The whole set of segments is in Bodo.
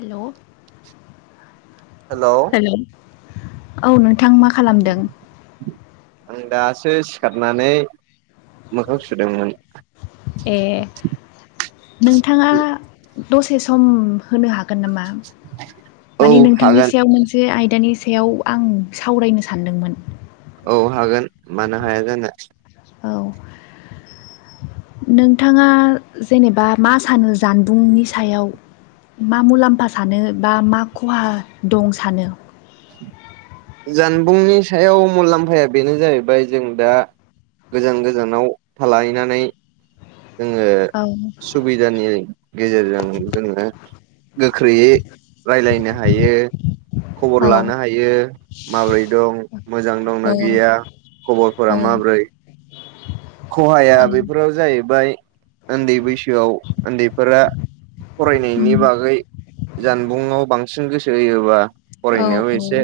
हेलौ हेलौ औ नों थां मा खालामदों? आं दासो सिखारनानै मोखां सुदोंमोन। ए नोंथाङा दसे सम होनो हा गोन नामा औ माने नोंथांनि हागोन सायाव मोनसे आयदानि सायाव आं सावरायनो सानदोंमोन। औ हागोन मानो हाया जानो। औ। नोंथाङा जेनेबा मा सानो जानबुंनि सायाव। मा मुलाम्फा सानो बा मा खहा दं सानो? जानबुंनि सायाव मुलाम्फाया बेनो जाहैबाय जों दा गोजान गोजानाव थालायनानै जोङो औ सुबिदानि गेजेरजों जोङो गोख्रैयै रायलायनो हायो। खबर औ लानो हायो माबोरै दं मोजां दंना औ गैया। औ खबरफोरा माब्रै। खहाया औ बेफोराव जाहैबाय उन्दै बैसोआव उन्दैफोरा उम फरायनायनि बागै जानबुंआव बांसिन गोसो होयोबा औ फरायनायाव औ। एसे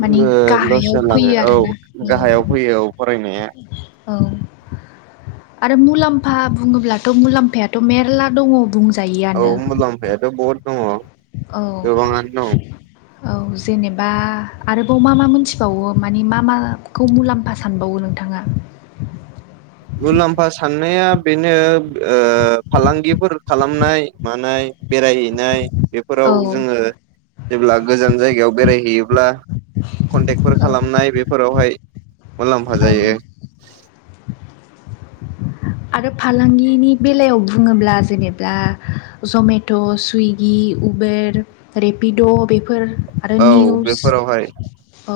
माने ओ लस गाहायाव जालाङो फैयो औ आरोना गाहायाव औ फैयो औ फरायनाया। औ आरो मुलाम्फा बुङोब्लाथ मुलाम्फायाथ मेरला दङ बुं औ मुलाम्फायाथ बहुत। औ। औ जेनेबा आरोबाव मा मा मोनथिबावो मानि मा माखौ मुलाम्फा सानबावो नों। नोंथाङा? मुलाम्फा साननाया बेनो ओ फालांगिफोर खालामनाय मानाय। बेरायहैनाय औ बेफोराव जोङो जेब्ला गोजान जायगायाव बेरायहैयोब्ला कन्टेक्टफोर औ खालामनाय बेफोरावहाय। मुलाम्फा औ जायो। आरो फालांगिनि बेलायाव बुङोब्ला जेनेब्ला जमेट सुइगि उबेर रेपिड बेफोर आरो औ निउस बेफोरावहाय औ।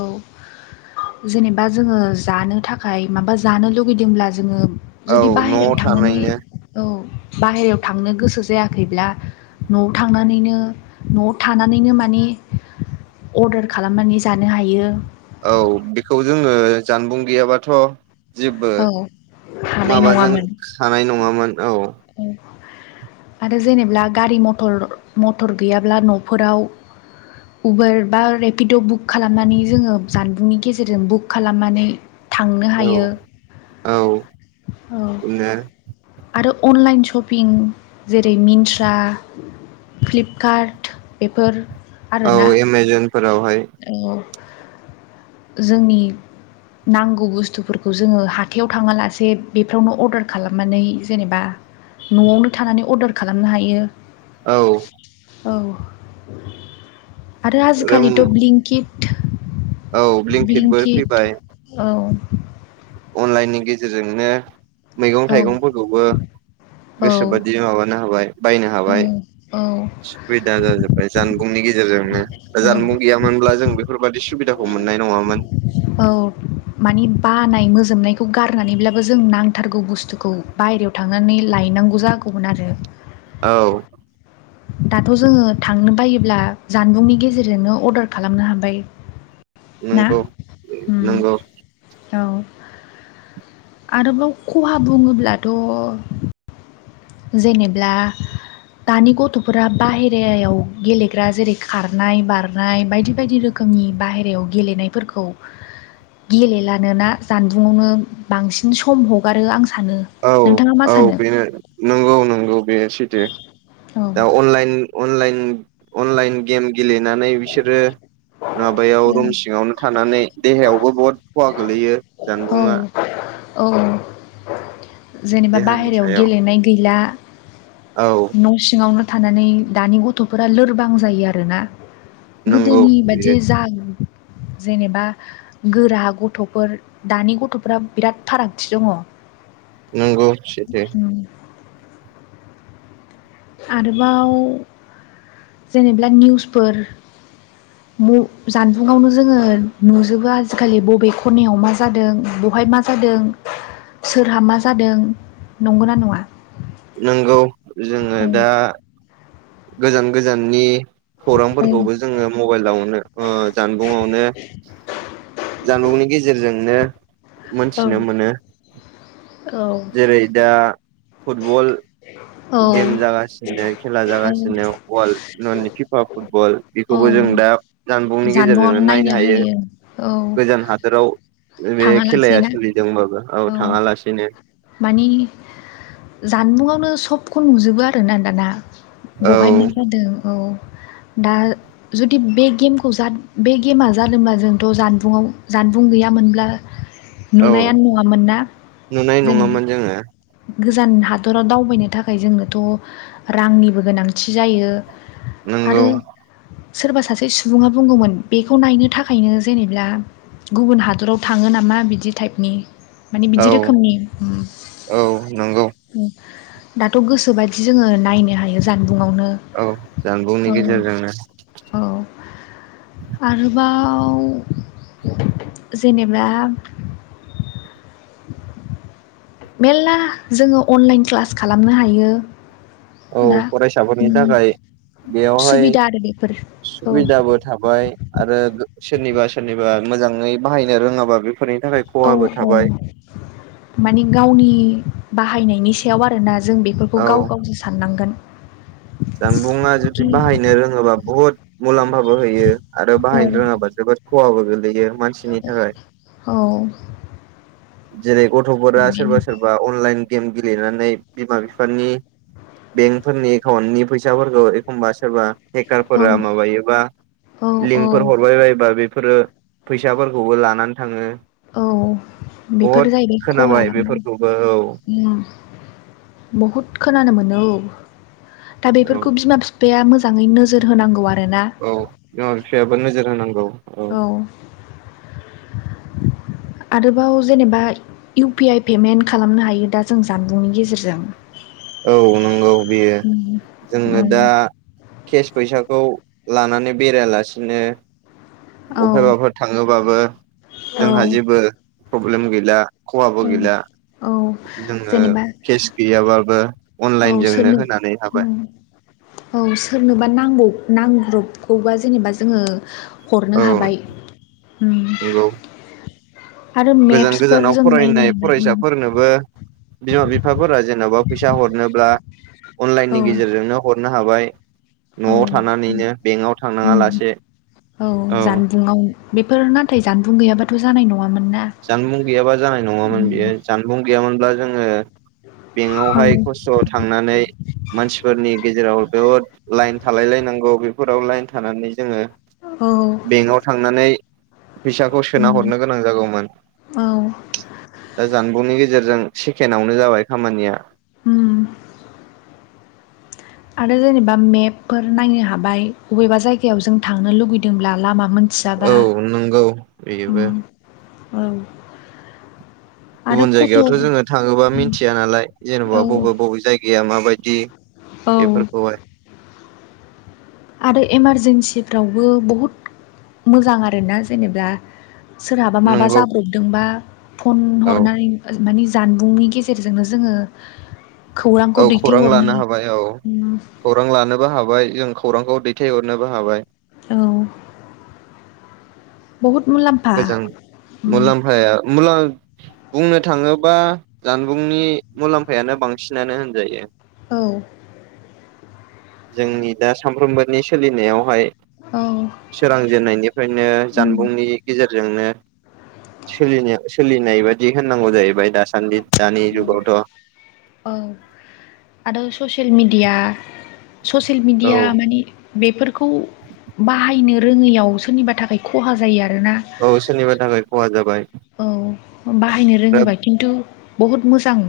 जेनेबा जोङो जानो थाखाय माबा जानो लुगैदोंब्ला जोङो औ जुदि न'आव बाहेरायाव थांनानै थानायनो औ बाहेरायाव थांनो गोसो जायाखैब्ला न'आव थांनानैनो न'आव थानानैनो माने अर्डार खालामनानै जानो हायो। औ बेखौ जोङो जानबुं गैयाबाथ'। जेबो औ हानाय माबाजों नङामोन खानाय नङामोन औ। आरो जेनेब्ला गारि मटर मटर गैयाब्ला न'फोराव। उबेर बा रेपिड बुक खालामनानै जोङो जानबुंनि गेजेरजों बुक खालामनानै। थांनो औ हायो। औ। औ बिदिनो आरो। अनलाइन सपिं जेरै मिनस्रा। फ्लिपकार्ट बेफोर। औ आरोना एमाजनफोराव। औ जोंनि। नांगौ बुस्थुफोरखौ जोङो हाथायाव थाङा लासे बेफ्रावनो अर्डार खालामनानै जेनेबा। न'आवनो थानानै अर्डार खालामनो हायो। औ। औ आरो रोम आजिखालि। खिट औ ब्लिंकिटबो ब्लिंकिट फैबाय औ। अनलाइननि गेजेरजोंनो मैगं औ थाइगंफोरखौबो। औ गोसोबादि माबानो हाबाय बायनो हाबाय औ सुबिदा जाजोब्बाय जान। मुंनि गेजेरजोंनो औ जानबुं गैयामोनब्ला जों बेफोरबादि सुबिदाखौ मोननाय नङामोन। औ। माने बानाय मोजोबनायखौ गारनानैब्लाबो जों नांथारगौ बुस्थुखौ बायेरायाव थांनानै लाय नांगौ जागौमोन आरो। औ। दाथ' जोङो थांनो बायोब्ला जानबुंनि गेजेरजोंनो अर्डार खालामनो हाबाय ना? नंगौ ओम नंगौ औ आरोबाव खहा बुङोब्लाथ' जेनेब्ला दानि गथ'फोरा बाहेरायाव गेलेग्रा जेरै खारनाय बारनाय बायदि बायदि रोखो नि बाहेरायाव गेलेनायफोरखौ गेलेलानोना जानबुंङावनो बांसिन सम हगारो आं सा औ औ बेनो। नंगौ नंगौ बे सैथो औ दा अनलाइन अनलाइन अनलाइन गेम गेलेनानै बिसोरो माबायाव रुम सिङावनो थानानै देहायावबो बहुत खहा गोलैयो औ जानबुङा औ जेनेबा देहानि बाहेरायाव सायाव गेलेनाय गैला औ न' सिङावनो थानानै दानि गथ'फोरा लोरबां जायो आरोना नंगौ गोदोनि बेयो बादि जा जेनेबा गोरा गथ'फोर दानि गथ'फोरा बिराद फारागथि दङ'। नोंगौ सैथो। उम आरोबाव जेनेब्ला निउसफोर जानबुंआवनो जोङो नुजोबो आजिखालि बबे खनायाव मा जादों बहाय मा जादों सोरहा मा जादों नंगौना नङा? नंगौ जोङो दा गोजान गोजाननि खौरांफोरखौबो जोङो मबाइलावनो ओ जानबुनावनो जानबुंनि गेजेरजोंनो मोनथिनो मोनो। जेरै दा फुटबल औ गेम जागासि खेला जागा सिनो अवाल न'नि फिफा फुटबल औ बेखौबो जों दा जानबुंनि गेजेरजोंनो नायनो हायो। औ गोजान हादोराव बे खेलाया थाङालासेनो सोलिदोंबाबो औ थाङालासिनो मानि जानबुंङावनो सबखौ नुजोबो आरोना दाना औ बहाय मा जादों औ दा जुदि बे गेमखौ जाद बे गेमा जादोंबा जोंथ' जानबुंआव जानबुं गैयामोन मोनब्ला औ नुनायानो नङामोन ना नुनाय जेनेबा नङामोन जोङो गोजान हादराव दावबायनो थाखाय जोंनोथ' रांनिबो गोनांथि जायो। नोंगौ। आरो सोरबा सासे सुबुङा बुंगौमोन बेखौ नायनो थाखायनो जेनेब्ला गुबुन हादराव थाङो नामा बिदि टाइपनि माने औ बिदि रोखोमनि औ नंगौ। दाथ' गोसोबायदि जोङो नायनो हायो जान बुङावनो औ जानबुंनि औ गेजेरजोंनो औ। आरोबा व जेनेबा मेर्ला जोङो अनलाइन क्लास खालामनो हायो। औ ना फरायसाफोरनि उम थाखाय बेयावहाय सुबिदा आरो बेफोर औ सुबिदाबो थाबाय आरो सोरनिबा सोरनिबा मोजाङै बाहायनो रोङाबा बे औ - औ मानि गावनि बाहायनायनि सायाव आरोना जों बेफोरखौ औ गाव गावजों साननांगोन जानबुंङा जुदि खि बाहायनो रोङोबा बुहुद मुलाम्फाबो होयो आरो औ बाहायनो रोङाबा जोबोद खवाबो गोलैयो मानसिनि थाखाय औ जेरै गथ'फोरा सोरबा बेनो सोरबा अनलाइन गेम गेलेनानै बिमा बिफानि बेंकफोरनि न नि फैसाफोरखौ एखमबा सोरबा औ हेकारफोरा माबायोबा औ औ लिंकफोर हरबाय बायोबा बे- फोरो फैसाफोरखौबो लानानै थाङो औ बहुद बेफोर जाहैबाय खोनाबाय बेफोरखौबो औ खहा बहुद खोनानो मोनो दा औ बेफोरखौ बिमा बिफाया मोजाङै नोजोर होनांगौआनो औ बिमा बिफायाबो नोजोर होनांगौ औ आरोबाव जेनेबा इउ पि आइ पेमेन्ट खालामनो हायो दा जों जानबुंनि गेजेरजों औ नंगौ बेयो उम जोङो उम दा केस फैसाखौ लानानै बेरायलासिनो औ बबायबाफोर थाङोबाबो औ जोंहा जेबो प्रब्लेम गैला खहाबो औ गैला औ जोङो जेनेबा केस गैयाबाबो औ अनलाइनजोंनो सोरनो होनानै हाबाय औ सोरनोबा नांगौ नांग्रबखौबा जेनेबा जोङो हरनो औ हाबाय नंगौ आरो गोजान मेप्सफोर गोजानाव जों नायनो फरायनाय हाबाय उम फरायसाफोरनोबो बिमा- बिफाफोरा जेन'बा फैसा हरनोब्ला अनलाइननि औ गेजेरजोंनो हरनो हाबाय औ न'आव थानानैनो बेंकआव थांनाङा उम लासे औ बेफोर नाथाय जानबुं गैयाब्लााथ' जानाय नं जानबुं गैयाबा जानाय नङामोन उम बियो जानबुं गैयामोनब्ला जोङो बेंकआवहाय औ खस्थ' थांनानै मानसिफोरनि गेजेराव बहुद लाइन थालाय लायनांगौ बेफोराव लाइन थानानै जोङो औ बेंकआव थांनानै फैसाखौ सोना उम हरनो गोनां जागौमोन औ दा जानबुंनि नि गेजेरजों सेकेणावनो जाबाय खामानिया उम आरो जेनेबा मेपफोर नायनो हाबाय बबेबा जायगायाव जों थांनो लुुबैदोंब्ला लामा औ मोन्थियाबा नंगौ बेबो उम औ आरो गुबुन फट' जायगायावथ' औ जोङो थाङोबा मिन्थिया नालाय जेन'बा बबेबा बबे जायगाया माबायदि औ बेफोरखौहाय। आरो इमारजेन्सिफ्रावबो बुहुद मोजां आरोना जेनेब्ला सोरहाबा माबा नंगौ जाब्रबदोंबा फन औ हरनानै ओ मानि जानबुंनि गेजेरजोंनो जोङो खौरांखौ औ खौरां दैथायहरनो लानो हाबाय, औ उम खौरां लानोबो हाबाय जों खौरांखौ दैथायहरनोबो हाबाय। औ बहुद मुलाम्फा गोजां उम मुलाम्फाया मुला बुंनो थाङोबा जानबुंनि मुलाम्फायानो बांसिनानो होनजायो। औ जोंनि दा सामफ्रोमबोनि सोलिनायावहाय औ सोरांजेननायनिफ्रायनो उम जानबुंनि फोरजोंनो सोलिनो सोलिनाय बिदि होननांगौ जाहैबाय दासान्दि दानि औ जुगावथ'। औ आरो ससियेल मिडिया ससियेल मिडिया माने बेफोरखौ बाहायनो रोङैयाव सोरनिबा थाखाय खहा जायो आरो। औ सोरनिबा थाखाय खहा जाबाय। औ बाहायनो बिराद रोङोबा खिन्थु बहुत मोजां।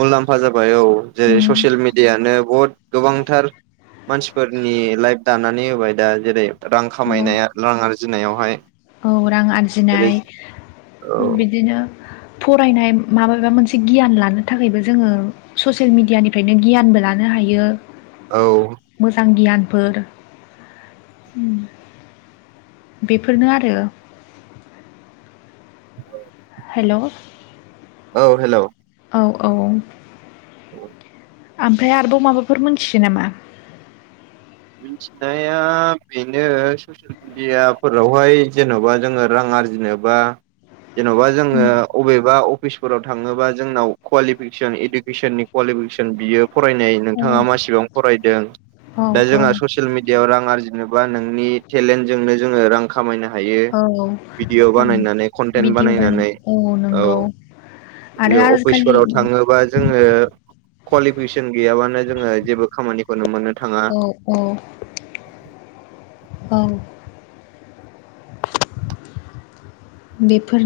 मुलाम्फा जाबाय औ जेरै उम ससियेल मिडियानो बहुत गोबांथार मानसिफोरनि लाइफ दानानै होबाय दा जेरै रां औ खामायनाय रां आरजिनायावहाय औ रां जेरै आरजिनाय औ बिदिनो फरायनाय माबेबा मोनसे गियान लानो थाखायबो जोङो ससियेल मिडियानिफ्रायनो गियानबो लानो हायो। औ मोजां गियानफोर, ओम। बेफोरनो आरो औ हेलौ औ हेलौ औ औ औ ओमफ्राय आरोबाव माबाफोर मोनथियो नामा? मिथिनाया बेनो ससियेल मिडियाफोरावहाय जेन'बा जोङो रां आरजिनोबा जेन'बा जोङो उम अबेबा अफिसफोराव थाङोबा जोंनाव कुवालिफिकेसन इडुकेसननि कुवालिफिकेसन बियो फरायनाय औ नोंथाङा मासेबां फरायदों। औ दा औ जोंहा ससियेल मिडिया आव रां आरजिनोबा नोंनि टेलेन्ट जोंनो जोङो रां खामायनो हायो, औ भिडिअ ओं बानायनानै कन्टेन्ट भिडिअ बानाय बानायनानै औ। नंगौ आरो आजिखालि अफिसफोराव थाङोबा जोङो कुवालिफिकेसन गैयाबानो जोङो जेबो खामानिखौनो मोननो थाङा। औ औ, औ बेफोरनि